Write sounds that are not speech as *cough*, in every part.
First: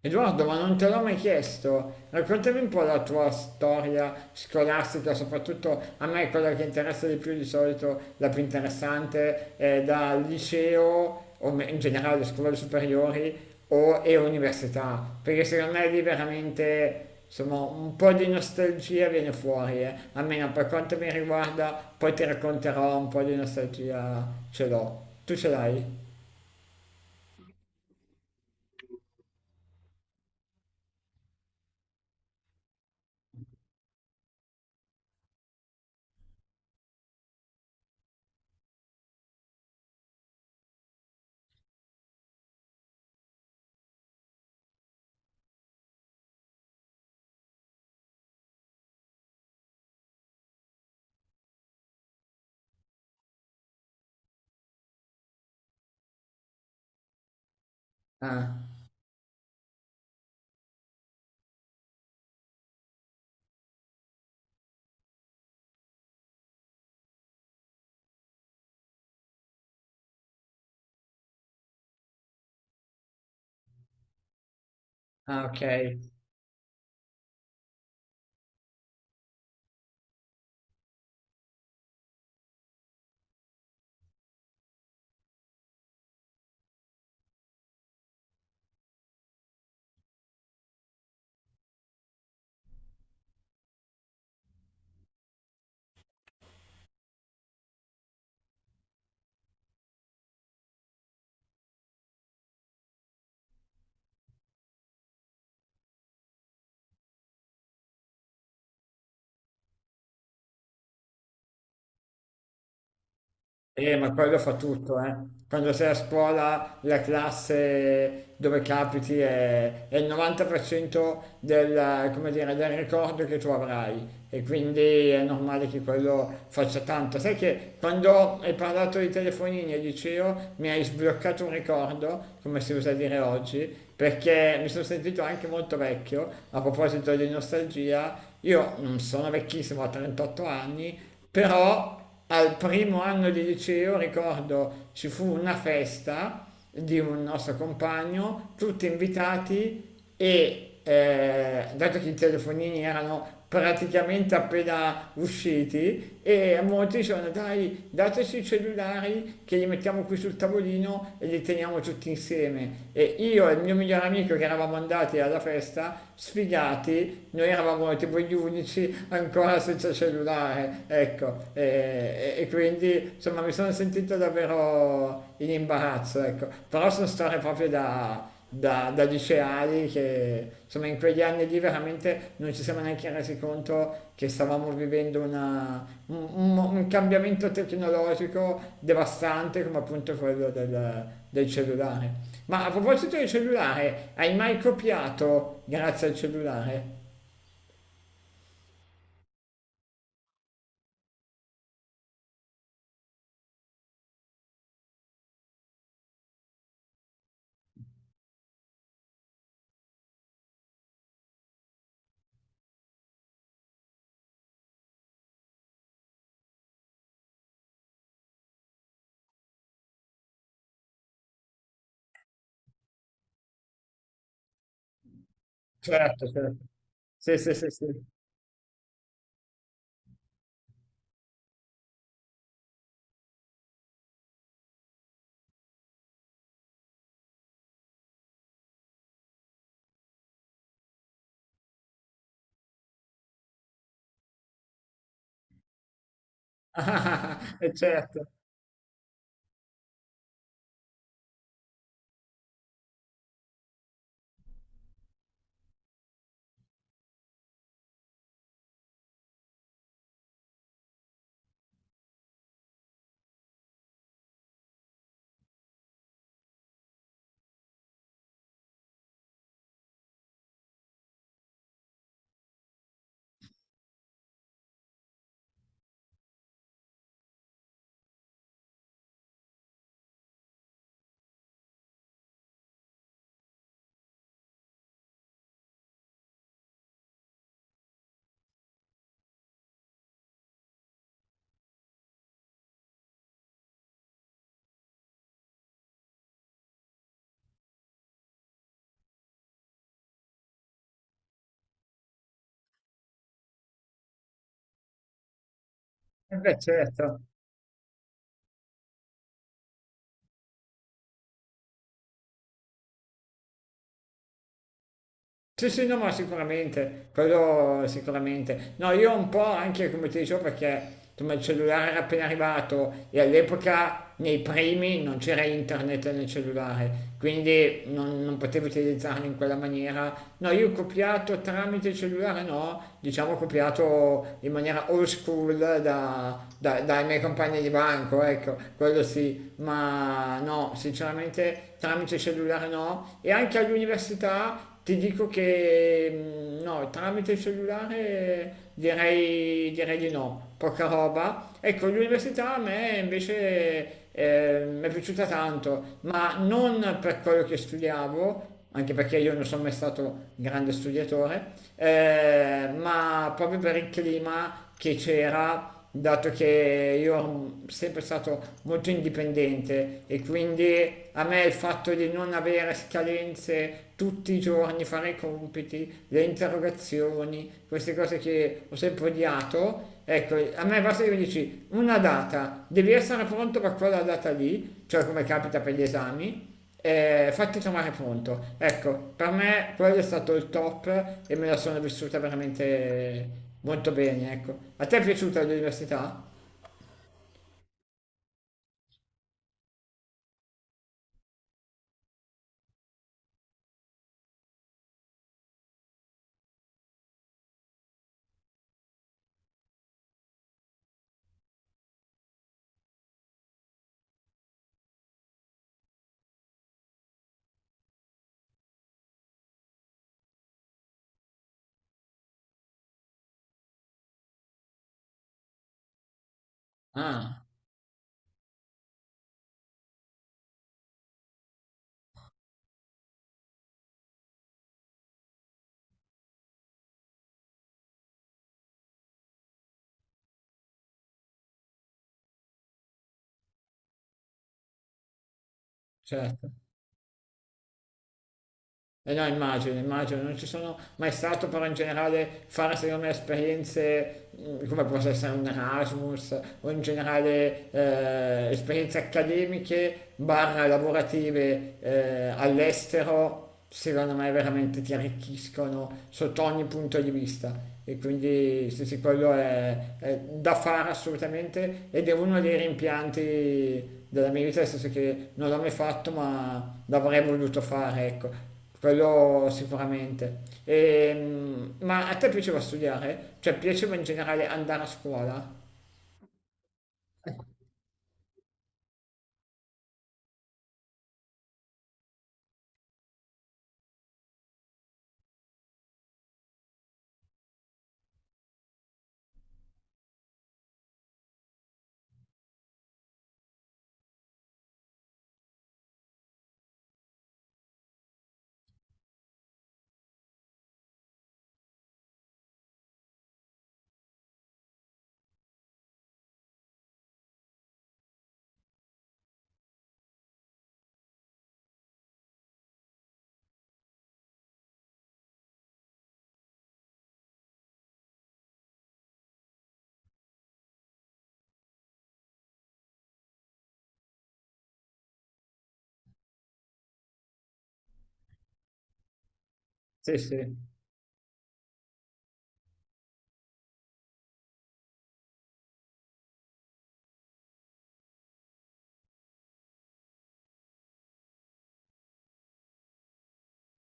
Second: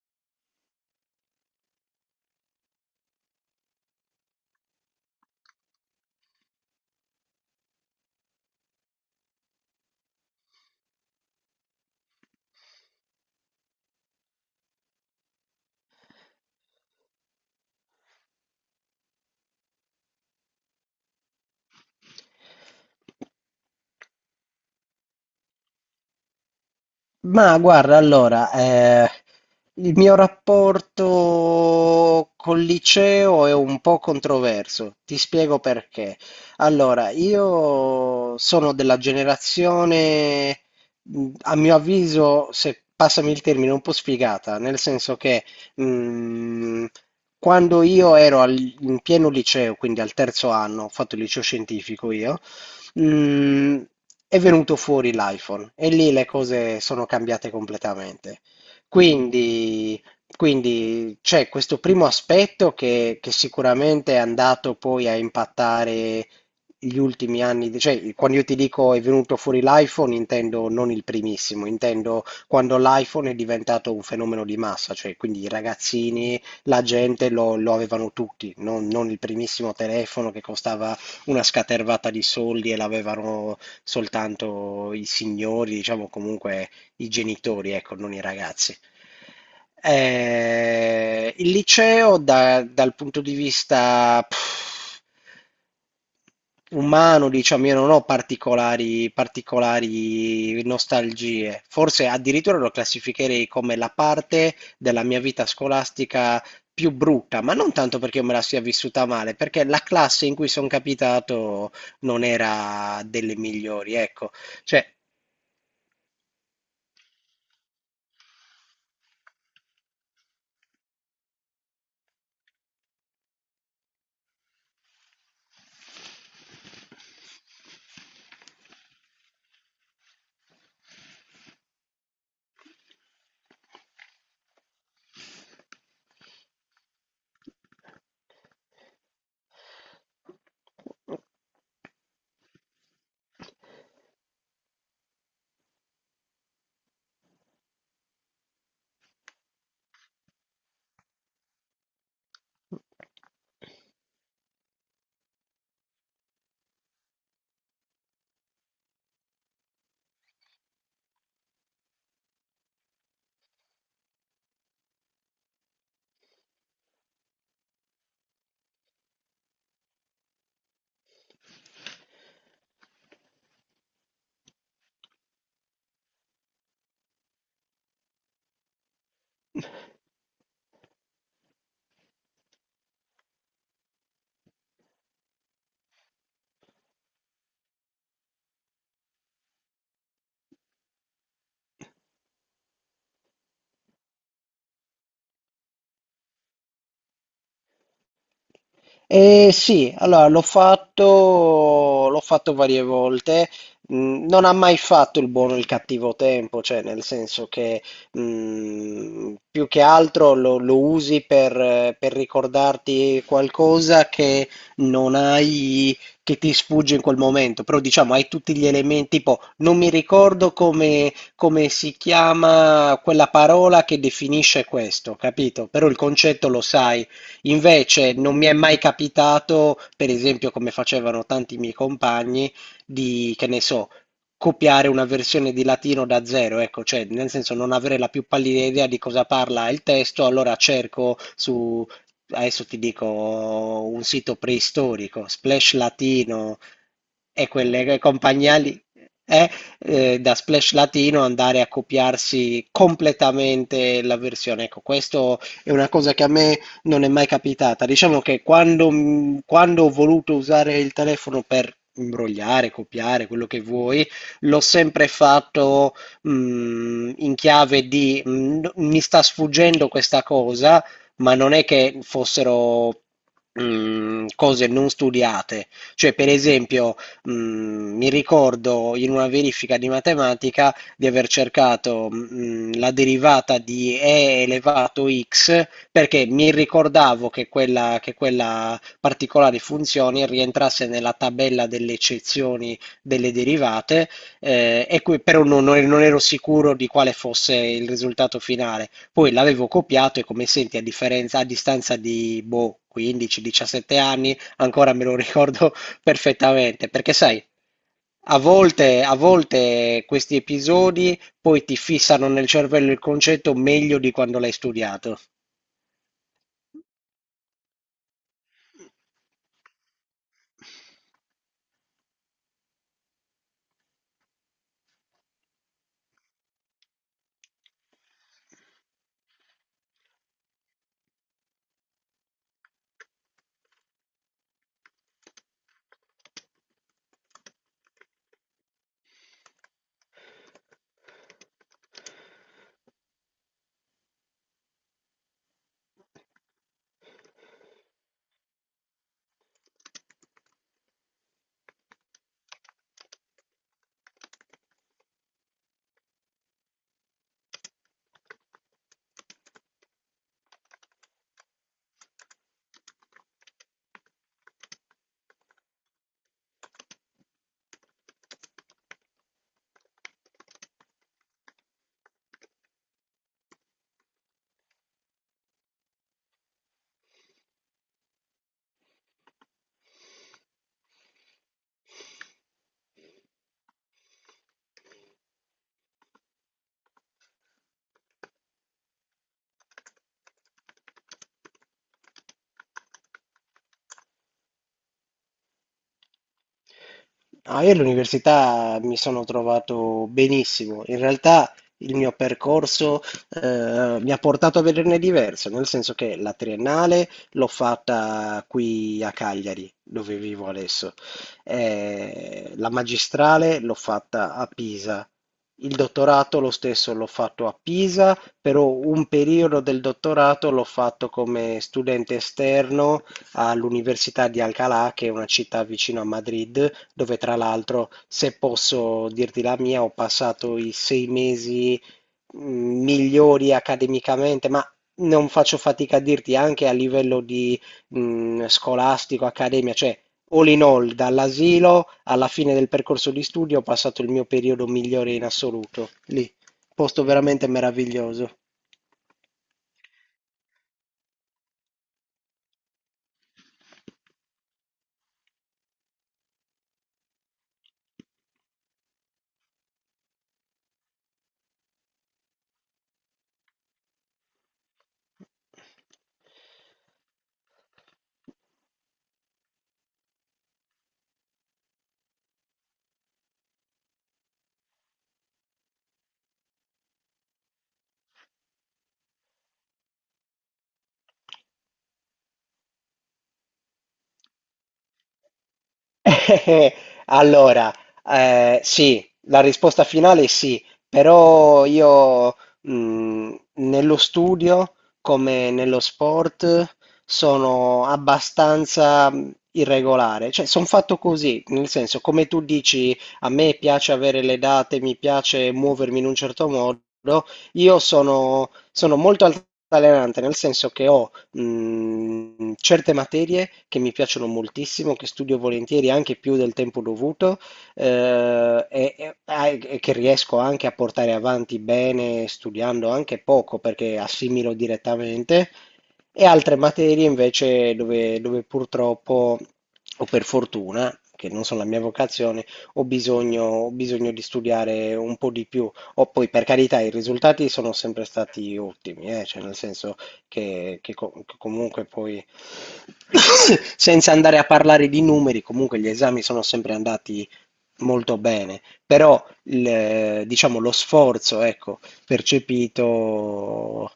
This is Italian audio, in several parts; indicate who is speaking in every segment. Speaker 1: Edoardo, ma non te l'ho mai chiesto, raccontami un po' la tua storia scolastica, soprattutto a me quella che interessa di più di solito, la più interessante, è da liceo, o me- in generale scuole superiori o, e università, perché secondo me lì veramente insomma, un po' di nostalgia viene fuori, eh. Almeno per quanto mi riguarda, poi ti racconterò, un po' di nostalgia ce l'ho. Tu ce l'hai?
Speaker 2: Ma guarda, allora, il mio rapporto col liceo è un po' controverso, ti spiego perché. Allora, io sono della generazione, a mio avviso, se passami il termine, un po' sfigata, nel senso che mh, quando io in pieno liceo, quindi al terzo anno, ho fatto il liceo scientifico io, mhmm, è venuto fuori l'iPhone e lì le cose sono cambiate completamente.
Speaker 1: Ah,
Speaker 2: Quindi, quindi, c'è questo primo aspetto che sicuramente è andato poi a impattare gli ultimi anni, cioè quando io ti dico è venuto fuori l'iPhone, intendo non il primissimo, intendo quando l'iPhone è diventato un fenomeno di massa, cioè quindi
Speaker 1: ah,
Speaker 2: i
Speaker 1: ok.
Speaker 2: ragazzini, la gente lo avevano tutti, non il primissimo telefono che costava una scatervata di soldi e l'avevano soltanto i signori, diciamo comunque i genitori, ecco, non i ragazzi. Il liceo dal punto di vista pff, umano, diciamo, io non ho particolari nostalgie. Forse addirittura lo classificherei come la parte della mia vita scolastica più brutta, ma non tanto perché io me la sia vissuta male, perché la classe in cui sono capitato non era delle migliori,
Speaker 1: Ma
Speaker 2: ecco.
Speaker 1: quello fa
Speaker 2: Cioè,
Speaker 1: tutto, eh. Quando sei a scuola, la classe dove capiti è il 90% del, come dire, del ricordo che tu avrai, e quindi è normale che quello faccia tanto. Sai che quando hai parlato di telefonini al liceo mi hai sbloccato un ricordo, come si usa dire oggi, perché mi sono sentito anche molto vecchio, a proposito di nostalgia, io non sono vecchissimo, ho 38 anni, però al primo anno di liceo, ricordo, ci fu una festa di un nostro compagno, tutti invitati e dato che i telefonini erano praticamente appena usciti e molti dicevano dai dateci i cellulari che li mettiamo qui sul tavolino e li teniamo tutti insieme, e io e il mio migliore amico che eravamo andati alla festa sfigati, noi eravamo tipo gli unici ancora *laughs* senza cellulare, ecco, e quindi insomma mi sono sentito davvero in imbarazzo, ecco, però sono storie proprio da, da, da liceali, che insomma in quegli anni lì veramente non ci siamo neanche resi conto che stavamo vivendo una, un mo- un cambiamento tecnologico devastante come appunto quello del, del cellulare. Ma a proposito del cellulare, hai mai copiato grazie al cellulare?
Speaker 2: eh, sì, allora l'ho fatto varie volte. Mm, non ha mai fatto il buono e il cattivo tempo, cioè nel senso che più che altro lo usi per ricordarti qualcosa che non hai, che ti sfugge in quel momento, però diciamo hai tutti gli elementi, tipo non mi ricordo come si chiama quella parola che definisce questo, capito? Però il
Speaker 1: Certo,
Speaker 2: concetto lo
Speaker 1: certo.
Speaker 2: sai.
Speaker 1: Sì, sì, sì, sì.
Speaker 2: Invece non mi è mai capitato, per esempio, come facevano tanti miei compagni, di, che ne so, copiare una versione di latino da zero, ecco, cioè nel senso non avere la più pallida idea di cosa parla il testo, allora cerco su, adesso ti dico, un sito preistorico, Splash Latino e
Speaker 1: *laughs* E
Speaker 2: quelle
Speaker 1: certo,
Speaker 2: compagnie lì, eh, da Splash Latino andare a copiarsi completamente la versione. Ecco, questo è una cosa che a me non è mai capitata. Diciamo che quando, quando ho voluto usare il telefono per imbrogliare, copiare, quello che vuoi, l'ho sempre fatto in chiave di mi sta sfuggendo questa cosa, ma non è che fossero cose non studiate. Cioè, per esempio, mi ricordo in una verifica di matematica di aver cercato la derivata di e elevato x perché mi ricordavo che quella particolare funzione rientrasse nella tabella delle eccezioni delle derivate e qui però non ero sicuro di quale fosse il risultato finale. Poi l'avevo copiato e come senti a differenza, a distanza di boh, 15-17 anni, ancora me lo *laughs* ricordo
Speaker 1: e beh
Speaker 2: perfettamente,
Speaker 1: certo.
Speaker 2: perché sai, a volte questi episodi poi ti fissano nel cervello il concetto meglio di quando l'hai studiato.
Speaker 1: Sì, sì, no, ma sicuramente, quello sicuramente. No, io un po', anche come ti dicevo, perché insomma il cellulare era appena arrivato e all'epoca nei primi non c'era internet nel cellulare, quindi non, non potevo utilizzarlo in quella maniera. No, io ho copiato tramite il cellulare, no, diciamo ho copiato in maniera old school da, da- dai miei compagni di banco, ecco, quello sì, ma no, sinceramente tramite cellulare no. E anche all'università ti dico che mm, no, tramite il cellulare direi, direi di no, poca roba. Ecco, l'università a me invece mi è piaciuta tanto, ma non per quello che studiavo, anche perché io non sono mai stato grande studiatore, ma proprio per il clima che c'era, dato che io sono sempre stato molto indipendente e quindi a me il fatto di non avere scadenze tutti i giorni, fare i compiti, le interrogazioni, queste cose che ho sempre odiato, ecco, a me basta che mi dici una data, devi essere pronto per quella data lì, cioè come capita per gli esami, fatti trovare pronto. Ecco, per me quello è stato il top e me la sono vissuta veramente molto bene, ecco. A te è piaciuta l'università?
Speaker 2: Ah, io all'università mi sono trovato benissimo. In realtà il mio percorso mi ha portato a vederne diverso, nel senso che la triennale l'ho fatta qui a Cagliari, dove vivo adesso. La magistrale l'ho fatta a Pisa. Il dottorato lo stesso l'ho fatto a Pisa, però un periodo del dottorato l'ho fatto come studente esterno all'Università di Alcalá, che è una città vicino a Madrid, dove tra
Speaker 1: Ah,
Speaker 2: l'altro, se posso dirti la mia, ho passato i sei mesi migliori accademicamente, ma non faccio fatica a dirti anche a livello di scolastico, accademia, cioè all in all, dall'asilo alla fine del percorso di studio ho passato il mio periodo migliore in assoluto, lì,
Speaker 1: certo.
Speaker 2: posto veramente meraviglioso.
Speaker 1: E eh no, immagino, immagino, non ci sono mai stato, però in generale fare secondo me esperienze come possa essere un Erasmus o in generale esperienze accademiche barra lavorative all'estero, secondo me veramente ti arricchiscono sotto ogni punto di vista. E quindi sì, sì, quello è da fare assolutamente, ed è uno dei rimpianti della mia vita, nel senso che non l'ho mai fatto, ma l'avrei voluto fare, ecco. Quello sicuramente. Ma a te piaceva studiare? Cioè, piaceva in generale andare a scuola?
Speaker 2: *laughs* Eh, allora, sì, la risposta finale è sì, però io nello studio come nello sport sono abbastanza irregolare, cioè sono fatto così, nel senso come tu dici a me piace avere le date, mi piace muovermi in un certo modo, io sono molto altalenante, nel senso che ho certe materie che mi piacciono moltissimo, che studio volentieri anche più del tempo dovuto e che riesco anche a portare avanti bene studiando anche poco perché assimilo direttamente, e altre materie invece dove purtroppo o per fortuna, che non sono la mia vocazione, ho bisogno di studiare un po' di più. O poi, per carità, i risultati sono sempre stati ottimi, eh. Cioè, nel senso,
Speaker 1: Sì, sì.
Speaker 2: che comunque poi, *coughs* senza andare a parlare di numeri, comunque gli esami sono sempre andati molto bene, però diciamo lo sforzo, ecco, percepito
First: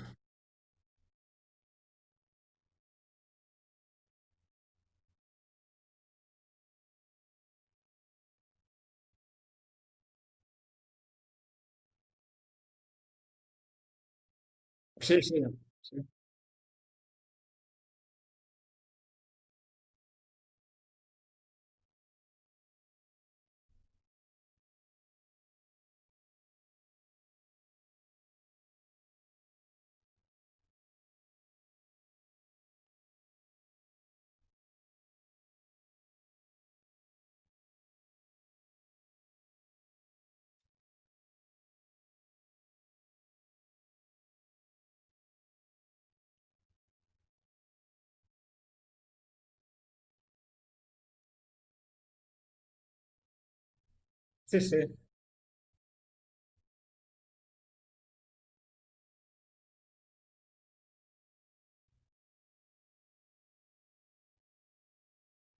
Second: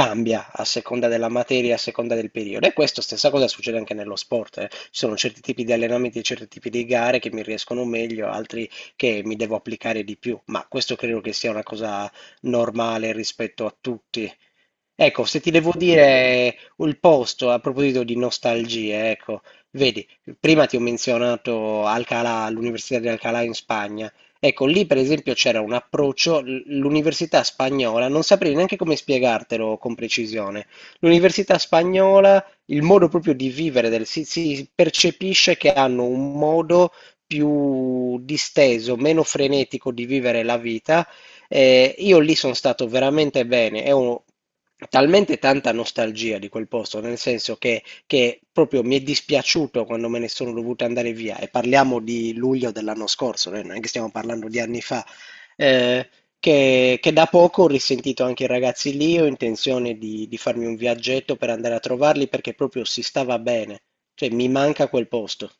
Speaker 2: cambia a seconda della materia, a seconda del periodo. E questo stessa cosa succede anche nello sport. Eh, ci sono certi tipi di allenamenti e certi tipi di gare che mi riescono meglio, altri che mi devo applicare di più. Ma questo credo che sia una cosa normale rispetto a tutti.
Speaker 1: Sì,
Speaker 2: Ecco, se
Speaker 1: sì.
Speaker 2: ti devo
Speaker 1: Sì,
Speaker 2: dire il posto a proposito di nostalgie, ecco, vedi, prima ti ho menzionato Alcalá, l'Università di Alcalá in Spagna. Ecco, lì per esempio c'era un approccio, l'università spagnola, non saprei neanche come spiegartelo con precisione. L'università spagnola, il modo proprio di vivere, si, si percepisce che hanno un modo più disteso, meno frenetico di vivere la vita. Io lì sono stato veramente bene, talmente tanta nostalgia di quel posto, nel senso che proprio mi è dispiaciuto quando me ne sono dovuto andare via, e parliamo di luglio dell'anno scorso, non è che stiamo parlando di
Speaker 1: sì.
Speaker 2: anni
Speaker 1: Sì.
Speaker 2: fa, eh, che da poco ho risentito anche i ragazzi lì, ho intenzione di farmi un viaggetto per andare a trovarli perché proprio si stava bene, cioè mi manca quel posto.